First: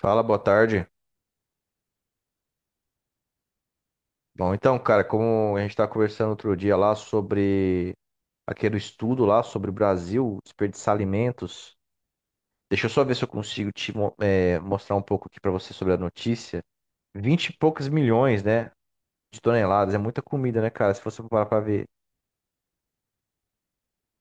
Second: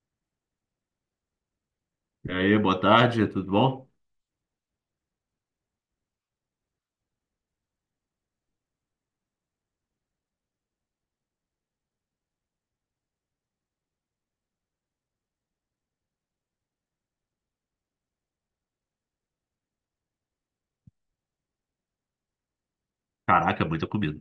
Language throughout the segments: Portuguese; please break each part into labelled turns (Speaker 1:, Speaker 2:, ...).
Speaker 1: Fala, boa tarde.
Speaker 2: E aí, boa tarde, tudo bom?
Speaker 1: Bom, então, cara, como a gente estava conversando outro dia lá sobre aquele estudo lá sobre o Brasil, desperdiçar alimentos, deixa eu só ver se eu consigo mostrar um pouco aqui para você sobre a notícia. 20 e poucos milhões, né, de toneladas, é muita comida, né, cara, se você for parar para ver.
Speaker 2: Caraca, muita comida.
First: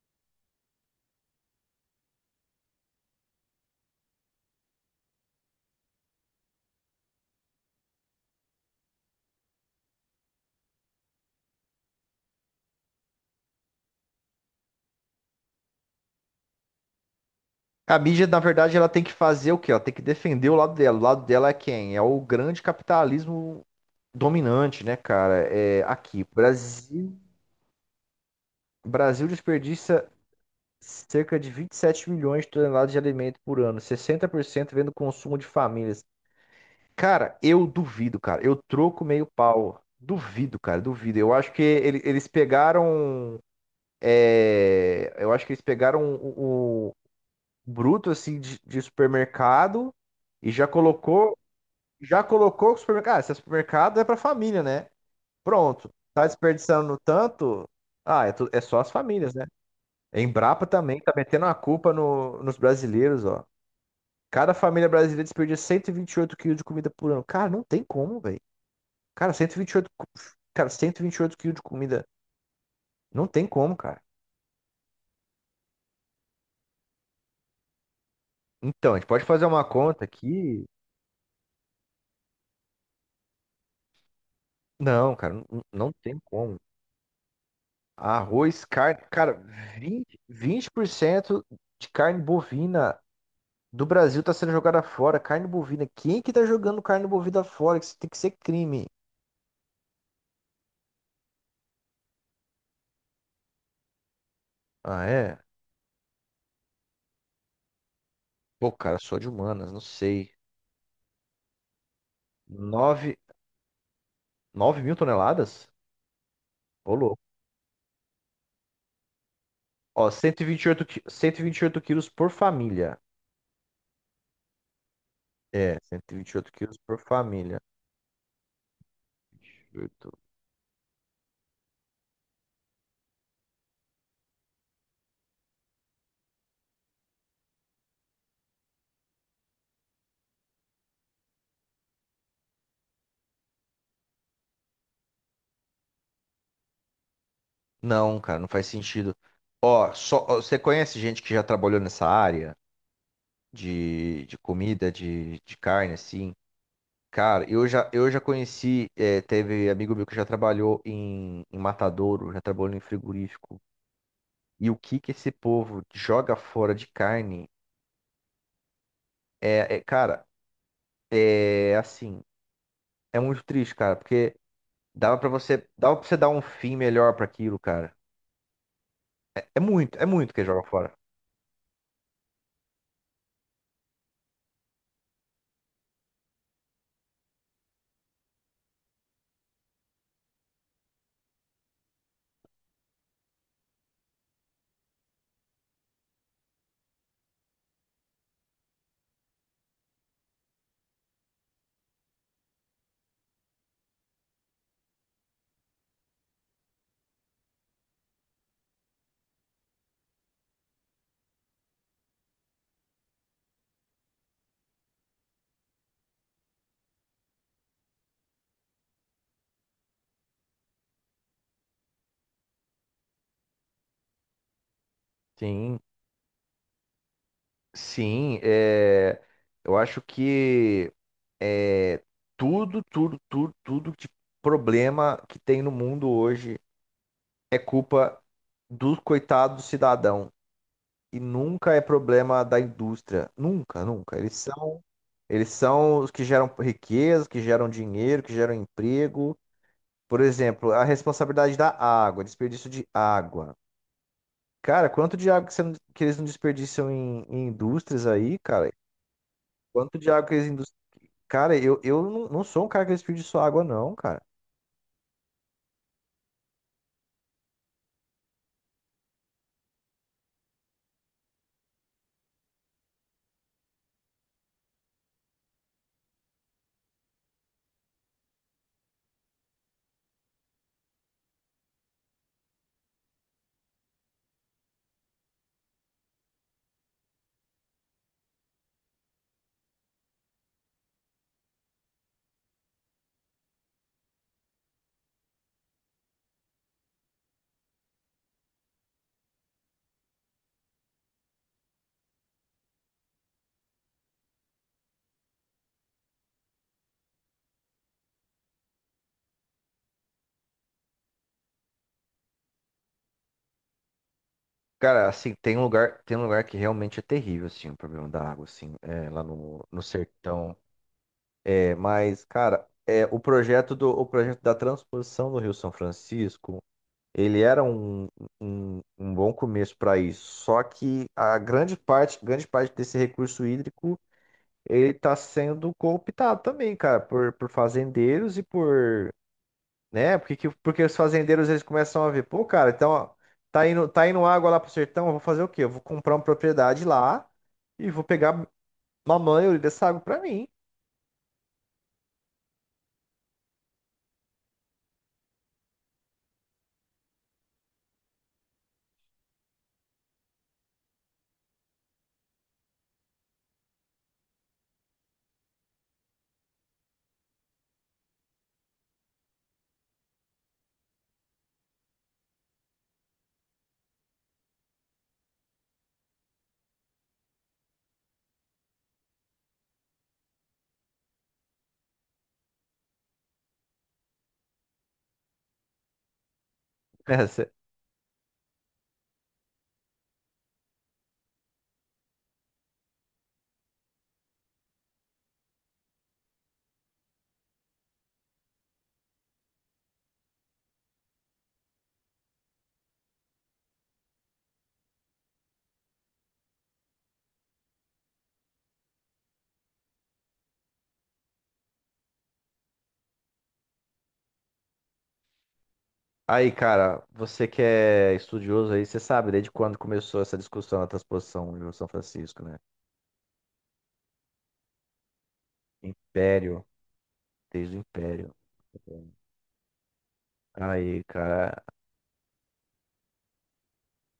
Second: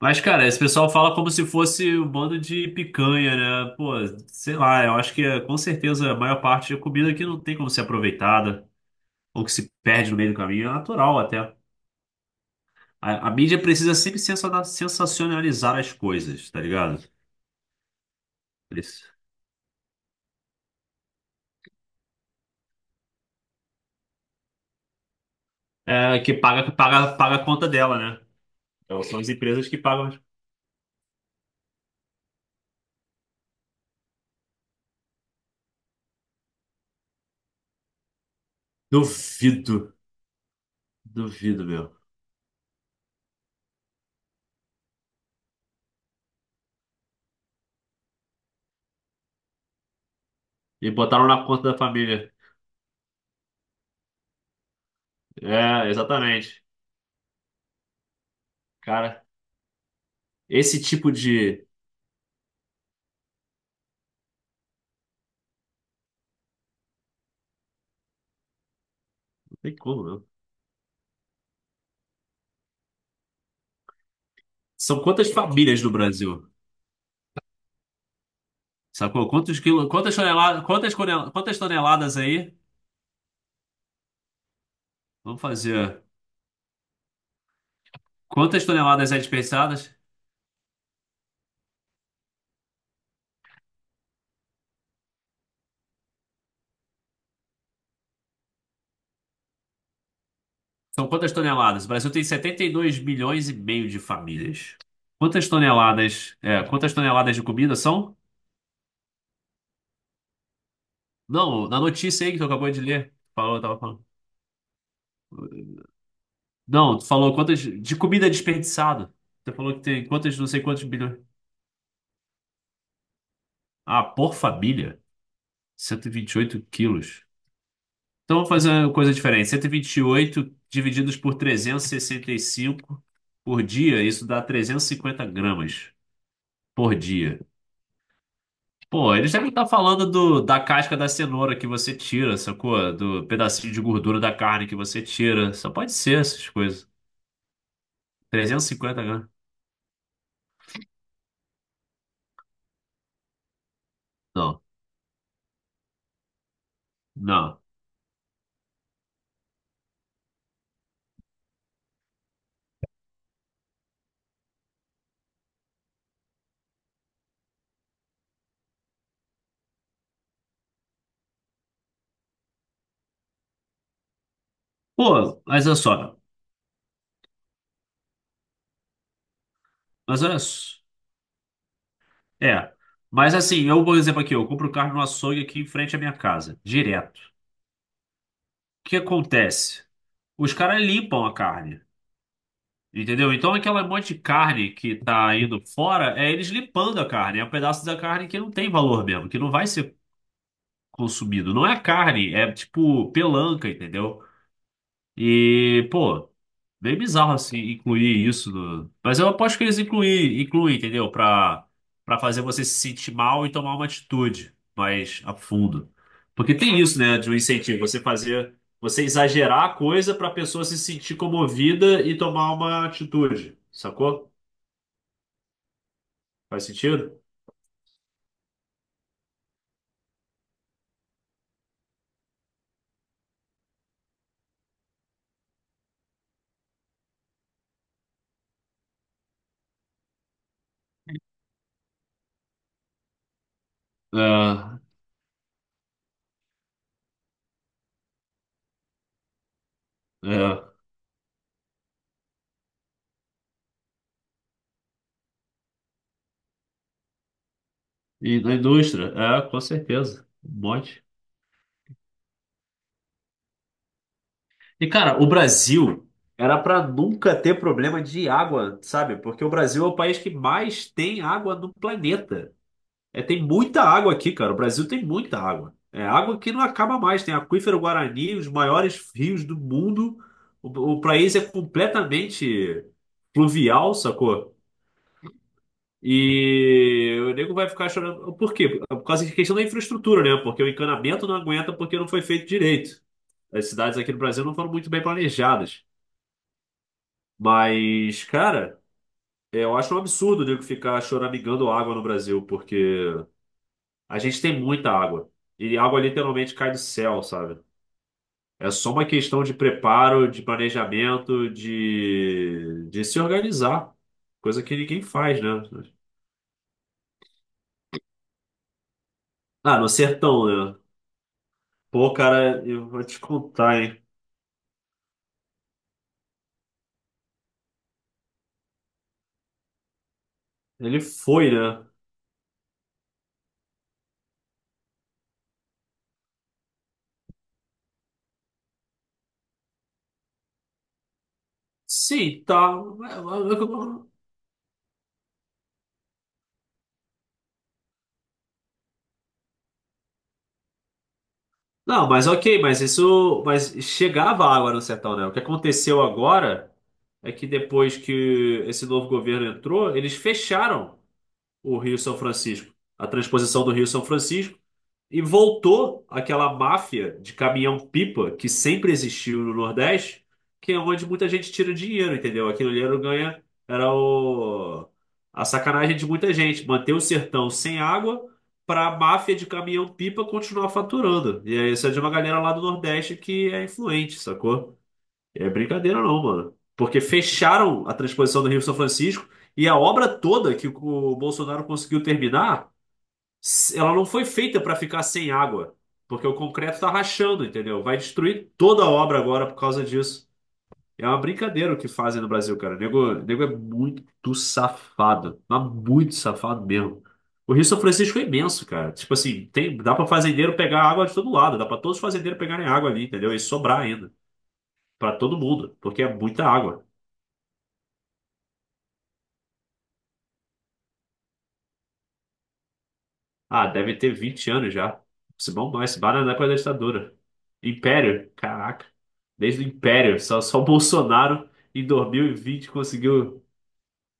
Speaker 2: Mas, cara, esse pessoal fala como se fosse um bando de picanha, né? Pô, sei lá, eu acho que com certeza a maior parte da comida aqui não tem como ser aproveitada, ou que se perde no meio do caminho, é natural até. A mídia precisa sempre sensacionalizar as coisas, tá ligado?
Speaker 1: A mídia, na verdade, ela tem que
Speaker 2: Isso.
Speaker 1: fazer o quê? Ela tem que defender o lado dela. O lado dela é quem? É o grande capitalismo dominante, né, cara? É
Speaker 2: É,
Speaker 1: aqui,
Speaker 2: que paga,
Speaker 1: Brasil,
Speaker 2: paga, paga a conta dela, né? Então, são
Speaker 1: Brasil
Speaker 2: as empresas que
Speaker 1: desperdiça
Speaker 2: pagam.
Speaker 1: cerca de 27 milhões de toneladas de alimento por ano, 60% vem do consumo de famílias. Cara, eu duvido, cara. Eu troco meio pau.
Speaker 2: Duvido,
Speaker 1: Duvido, cara, duvido. Eu acho que
Speaker 2: duvido, meu.
Speaker 1: eles pegaram. É, eu acho que eles pegaram o bruto assim de supermercado e
Speaker 2: E botaram na conta da
Speaker 1: já
Speaker 2: família.
Speaker 1: colocou o supermercado. Ah, esse supermercado é pra família, né?
Speaker 2: É,
Speaker 1: Pronto. Tá
Speaker 2: exatamente.
Speaker 1: desperdiçando tanto. Ah, é, é só as
Speaker 2: Cara.
Speaker 1: famílias, né? Embrapa
Speaker 2: Esse
Speaker 1: também
Speaker 2: tipo
Speaker 1: tá metendo a
Speaker 2: de.
Speaker 1: culpa nos brasileiros, ó. Cada família brasileira desperdiça 128 quilos de comida por ano. Cara, não tem como, velho. Cara,
Speaker 2: Não
Speaker 1: 128,
Speaker 2: tem como,
Speaker 1: co-
Speaker 2: não.
Speaker 1: cara, 128 quilos de comida. Não tem como, cara.
Speaker 2: São quantas famílias no Brasil?
Speaker 1: Então, a gente pode
Speaker 2: Sacou?
Speaker 1: fazer
Speaker 2: Quantos
Speaker 1: uma
Speaker 2: quilos
Speaker 1: conta
Speaker 2: quantas
Speaker 1: aqui.
Speaker 2: toneladas... quantas toneladas aí?
Speaker 1: Não, cara,
Speaker 2: Vamos
Speaker 1: não
Speaker 2: fazer.
Speaker 1: tem como. Arroz,
Speaker 2: Quantas
Speaker 1: carne.
Speaker 2: toneladas é
Speaker 1: Cara,
Speaker 2: desperdiçadas.
Speaker 1: 20% de carne bovina do Brasil tá sendo jogada fora. Carne bovina. Quem que tá jogando carne bovina fora? Isso tem que ser crime.
Speaker 2: São quantas toneladas? O Brasil tem 72,5 milhões de famílias.
Speaker 1: Ah, é?
Speaker 2: Quantas toneladas? É, quantas toneladas de comida são?
Speaker 1: Pô, cara, sou de humanas, não sei.
Speaker 2: Não, na notícia aí que tu acabou de
Speaker 1: 9
Speaker 2: ler. Falou, tava falando.
Speaker 1: 9 mil toneladas? Ô,
Speaker 2: Não, tu
Speaker 1: louco.
Speaker 2: falou quantas. De comida desperdiçada. Tu falou que tem
Speaker 1: Ó,
Speaker 2: quantas, não sei
Speaker 1: 128,
Speaker 2: quantos
Speaker 1: qui-
Speaker 2: bilhões.
Speaker 1: 128 quilos por família.
Speaker 2: Ah, por família?
Speaker 1: É,
Speaker 2: Cento e
Speaker 1: cento e vinte
Speaker 2: vinte
Speaker 1: e
Speaker 2: e
Speaker 1: oito
Speaker 2: oito
Speaker 1: quilos por
Speaker 2: quilos.
Speaker 1: família.
Speaker 2: Então, vamos fazer uma coisa diferente. Cento e vinte e
Speaker 1: 28.
Speaker 2: oito divididos por trezentos e sessenta e cinco por dia, isso dá 350 gramas por dia. Pô, eles devem estar falando do, da casca da cenoura que você tira, sacou? Do pedacinho de gordura da carne que você tira. Só pode ser essas coisas.
Speaker 1: Não, cara, não
Speaker 2: Trezentos
Speaker 1: faz
Speaker 2: e cinquenta
Speaker 1: sentido.
Speaker 2: gramas.
Speaker 1: Ó, só, ó, você conhece gente que já trabalhou nessa área de
Speaker 2: Não,
Speaker 1: comida, de carne, assim? Cara,
Speaker 2: não.
Speaker 1: eu já conheci, é, teve amigo meu que já trabalhou em matadouro, já trabalhou em frigorífico. E o que que esse povo joga fora de carne é, é, cara, é assim. É muito triste, cara, porque
Speaker 2: Pô, mas olha
Speaker 1: dava para
Speaker 2: só.
Speaker 1: você dar um fim melhor pra aquilo, cara. É
Speaker 2: Mas
Speaker 1: muito
Speaker 2: olha
Speaker 1: que joga
Speaker 2: só.
Speaker 1: fora.
Speaker 2: É. Mas assim, eu, por exemplo, aqui, eu compro carne no açougue aqui em frente à minha casa, direto. O que acontece? Os caras limpam a carne. Entendeu? Então, aquela monte de carne que tá indo fora, é eles limpando a carne. É um pedaço da carne que não tem valor mesmo, que não vai ser consumido. Não é carne, é tipo pelanca, entendeu? E, pô, bem bizarro assim incluir isso. Mas eu aposto que eles incluem, incluem, entendeu? Pra fazer você se sentir mal e tomar uma atitude mais a fundo. Porque tem isso, né, de um incentivo, você fazer, você exagerar a coisa pra pessoa se sentir comovida e tomar uma atitude, sacou?
Speaker 1: Sim,
Speaker 2: Faz sentido?
Speaker 1: sim, é, eu acho que é, tudo de problema que tem no mundo hoje é culpa do coitado do cidadão e nunca é problema da indústria, nunca, nunca.
Speaker 2: É,
Speaker 1: Eles são os que geram riqueza, que geram dinheiro, que geram emprego. Por
Speaker 2: é.
Speaker 1: exemplo, a responsabilidade da água, desperdício de água. Cara, quanto de água que, você não- que eles não desperdiçam em indústrias aí,
Speaker 2: E na
Speaker 1: cara?
Speaker 2: indústria, é, com
Speaker 1: Quanto de água
Speaker 2: certeza.
Speaker 1: que eles
Speaker 2: Um monte.
Speaker 1: cara, eu não sou um cara que desperdiça água, não, cara.
Speaker 2: E, cara, o Brasil era para nunca ter problema de água, sabe? Porque o Brasil é o país que mais tem água no planeta. É, tem muita água aqui, cara. O Brasil tem muita água. É água que não acaba mais. Tem aquífero Guarani, os maiores rios do mundo. O, o país é completamente fluvial, sacou? E o nego vai ficar chorando. Por quê? Por causa da questão da infraestrutura, né? Porque o encanamento não aguenta porque não foi feito direito. As cidades aqui no Brasil não foram muito bem planejadas. Mas, cara, eu acho um absurdo o nego ficar choramingando água no Brasil, porque a gente tem muita água. E água literalmente cai do céu, sabe? É só uma questão de preparo, de planejamento, de se organizar. Coisa que ninguém
Speaker 1: Cara, assim,
Speaker 2: faz, né?
Speaker 1: tem um lugar que realmente é terrível, assim, o problema da água, assim, é, lá
Speaker 2: Ah,
Speaker 1: no
Speaker 2: no sertão,
Speaker 1: sertão.
Speaker 2: né?
Speaker 1: É,
Speaker 2: Pô,
Speaker 1: mas,
Speaker 2: cara,
Speaker 1: cara,
Speaker 2: eu
Speaker 1: é,
Speaker 2: vou te contar, hein?
Speaker 1: o projeto da transposição do Rio São Francisco, ele era um bom começo para isso. Só
Speaker 2: Ele
Speaker 1: que a
Speaker 2: foi, né?
Speaker 1: grande parte desse recurso hídrico, ele está sendo cooptado também, cara, por fazendeiros e por, né? Porque, porque os fazendeiros eles começam a ver, pô,
Speaker 2: Sim,
Speaker 1: cara,
Speaker 2: tá.
Speaker 1: então ó, tá indo água lá pro sertão, eu vou fazer o quê? Eu vou comprar uma propriedade lá e vou pegar mamãe dessa água para mim.
Speaker 2: Não, mas ok, mas isso. Mas chegava água no sertão, né? O que aconteceu agora é que depois que esse novo governo entrou, eles fecharam o Rio São Francisco. A transposição do Rio São Francisco. E voltou aquela máfia de caminhão-pipa que sempre existiu no Nordeste, que é onde muita gente tira dinheiro, entendeu? Aquilo ali era o ganha, era o, a sacanagem de muita gente, manter o sertão sem água para a máfia de caminhão-pipa continuar faturando. E aí, isso é de uma galera lá do Nordeste que é influente, sacou? É brincadeira não, mano. Porque
Speaker 1: Né? Cê-
Speaker 2: fecharam a transposição do Rio São Francisco e a obra toda que o Bolsonaro conseguiu terminar ela não foi feita para ficar sem água, porque o concreto tá rachando, entendeu? Vai destruir toda a obra agora por causa disso. É uma brincadeira o que fazem no Brasil, cara. O nego é muito safado, mas muito safado mesmo. O Rio São Francisco é imenso, cara. Tipo assim, tem, dá para fazendeiro pegar água de todo lado, dá para todos os fazendeiros pegarem água ali, entendeu? E sobrar ainda, para todo mundo, porque é muita
Speaker 1: aí,
Speaker 2: água.
Speaker 1: cara, você que é estudioso aí, você sabe desde quando começou essa discussão na transposição de São Francisco, né?
Speaker 2: Ah, deve ter 20 anos já. Se bombou, esse bar era da época da
Speaker 1: Império,
Speaker 2: ditadura.
Speaker 1: desde o
Speaker 2: Império?
Speaker 1: Império.
Speaker 2: Caraca. Desde o Império. Só o
Speaker 1: Aí,
Speaker 2: Bolsonaro
Speaker 1: cara.
Speaker 2: em 2020 conseguiu.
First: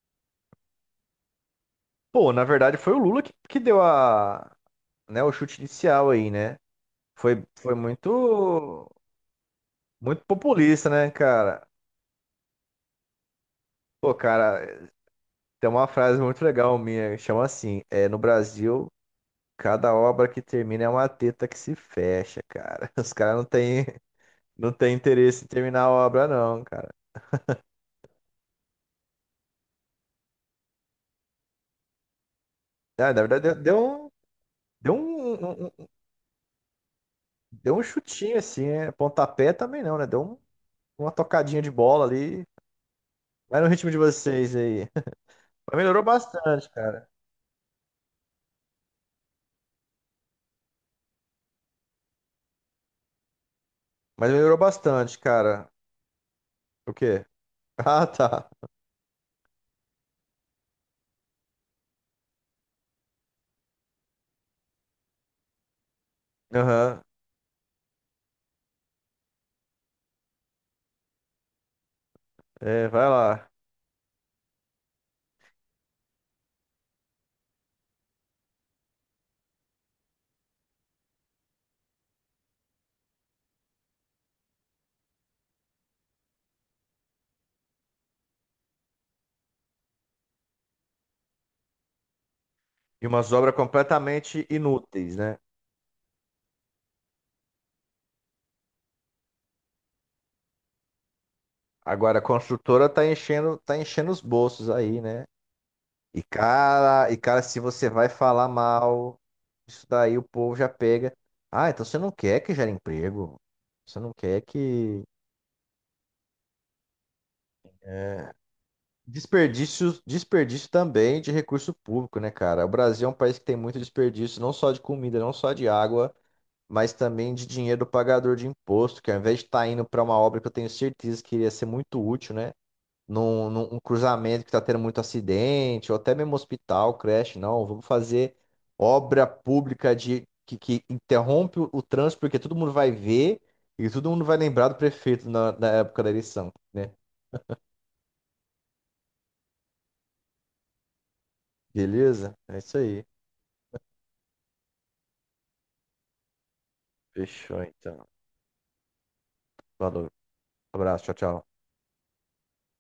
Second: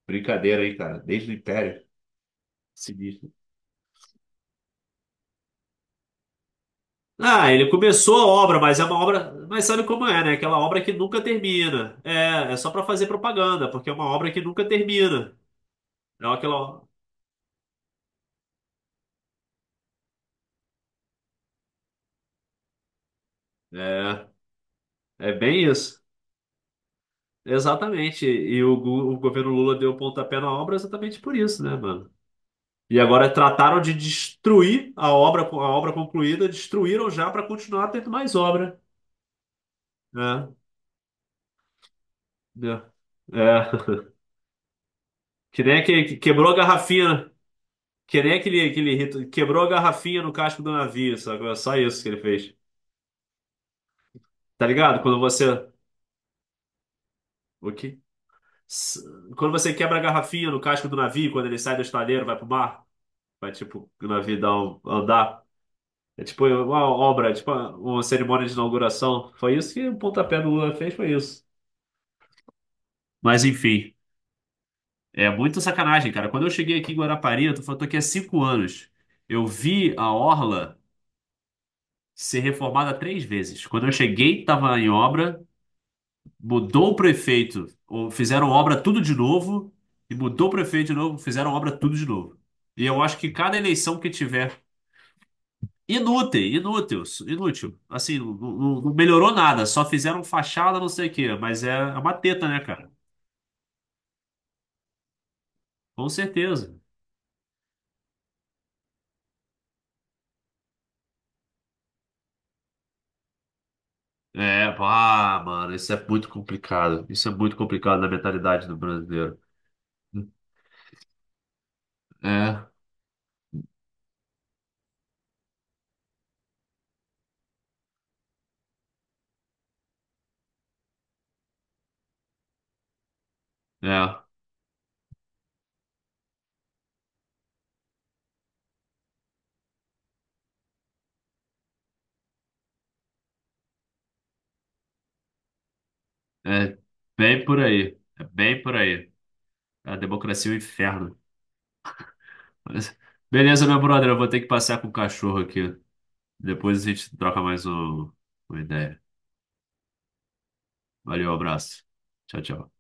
Speaker 2: Brincadeira aí, cara. Desde o Império.
Speaker 1: Pô, na verdade foi o Lula
Speaker 2: Sinistro.
Speaker 1: que deu a, né, o chute inicial aí, né? Foi,
Speaker 2: Ah, ele
Speaker 1: foi
Speaker 2: começou a obra, mas é
Speaker 1: muito,
Speaker 2: uma obra. Mas sabe como
Speaker 1: muito
Speaker 2: é, né? Aquela obra
Speaker 1: populista,
Speaker 2: que
Speaker 1: né,
Speaker 2: nunca
Speaker 1: cara?
Speaker 2: termina. É, é só pra fazer propaganda, porque é uma
Speaker 1: Pô,
Speaker 2: obra que nunca
Speaker 1: cara,
Speaker 2: termina.
Speaker 1: tem uma frase
Speaker 2: É
Speaker 1: muito legal
Speaker 2: aquela.
Speaker 1: minha, que chama assim, é, no Brasil, cada obra que termina é uma teta que se fecha, cara. Os caras
Speaker 2: É,
Speaker 1: não tem
Speaker 2: é
Speaker 1: interesse em
Speaker 2: bem
Speaker 1: terminar a
Speaker 2: isso.
Speaker 1: obra, não, cara.
Speaker 2: Exatamente. E o governo Lula deu o pontapé na obra exatamente por isso, né, mano? E
Speaker 1: Ah, na
Speaker 2: agora
Speaker 1: verdade,
Speaker 2: trataram de
Speaker 1: um,
Speaker 2: destruir
Speaker 1: deu
Speaker 2: a obra concluída, destruíram já para
Speaker 1: deu um
Speaker 2: continuar tendo mais
Speaker 1: chutinho assim,
Speaker 2: obra.
Speaker 1: né? Pontapé também não, né? Deu um
Speaker 2: É,
Speaker 1: uma tocadinha de bola ali.
Speaker 2: é,
Speaker 1: Vai no ritmo de
Speaker 2: é.
Speaker 1: vocês aí.
Speaker 2: Que
Speaker 1: Mas
Speaker 2: nem
Speaker 1: melhorou
Speaker 2: aquele que quebrou a
Speaker 1: bastante, cara.
Speaker 2: garrafinha, né? Que nem aquele, aquele rito, quebrou a garrafinha no casco do navio, sabe? É só isso que ele fez.
Speaker 1: Mas melhorou
Speaker 2: Tá ligado?
Speaker 1: bastante,
Speaker 2: Quando
Speaker 1: cara.
Speaker 2: você.
Speaker 1: O quê?
Speaker 2: O quê?
Speaker 1: Ah, tá.
Speaker 2: S- Quando você quebra a garrafinha no casco do navio, quando ele sai do estaleiro, vai pro mar, vai tipo, o navio dá um, andar. É tipo uma
Speaker 1: Aham.
Speaker 2: obra, tipo uma cerimônia de inauguração. Foi isso que o pontapé do Lula fez, foi isso.
Speaker 1: É, vai
Speaker 2: Mas
Speaker 1: lá.
Speaker 2: enfim. É muita sacanagem, cara. Quando eu cheguei aqui em Guarapari, eu tô falando, tô aqui há 5 anos. Eu vi a orla ser reformada três vezes. Quando eu cheguei, tava em obra, mudou o prefeito, ou fizeram obra tudo de novo, e mudou o prefeito de novo, fizeram obra tudo de novo. E eu
Speaker 1: E
Speaker 2: acho que
Speaker 1: umas obras
Speaker 2: cada eleição que
Speaker 1: completamente
Speaker 2: tiver,
Speaker 1: inúteis, né?
Speaker 2: inútil, inútil, inútil. Assim, não, não melhorou nada, só fizeram fachada, não sei o quê, mas é é uma
Speaker 1: Agora a
Speaker 2: teta, né,
Speaker 1: construtora
Speaker 2: cara?
Speaker 1: tá enchendo os bolsos aí, né?
Speaker 2: Com certeza.
Speaker 1: E cara, se você vai falar mal, isso daí o povo já pega. Ah, então você não quer que gere emprego. Você não quer
Speaker 2: É,
Speaker 1: que
Speaker 2: ah, mano, isso é muito complicado. Isso é muito complicado na mentalidade do brasileiro.
Speaker 1: desperdício, desperdício também de recurso público, né, cara?
Speaker 2: É,
Speaker 1: O Brasil é um país que tem muito desperdício, não só de comida, não só de água, mas também de dinheiro do pagador de imposto, que ao invés de estar indo para uma obra que eu tenho certeza que iria ser muito útil, né? Num, num um
Speaker 2: é,
Speaker 1: cruzamento que está tendo muito acidente, ou até mesmo hospital, creche, não. Vamos fazer obra pública de que interrompe o trânsito, porque todo mundo vai ver e todo mundo vai lembrar do prefeito na época da eleição,
Speaker 2: é
Speaker 1: né?
Speaker 2: bem por aí. É bem por aí. A democracia é um inferno.
Speaker 1: Beleza? É isso
Speaker 2: Mas-
Speaker 1: aí.
Speaker 2: Beleza, meu brother, eu vou ter que passear com o cachorro aqui. Depois a gente troca
Speaker 1: Fechou,
Speaker 2: mais
Speaker 1: então.
Speaker 2: uma ideia.
Speaker 1: Falou. Abraço, tchau,
Speaker 2: Valeu,
Speaker 1: tchau.
Speaker 2: abraço. Tchau, tchau.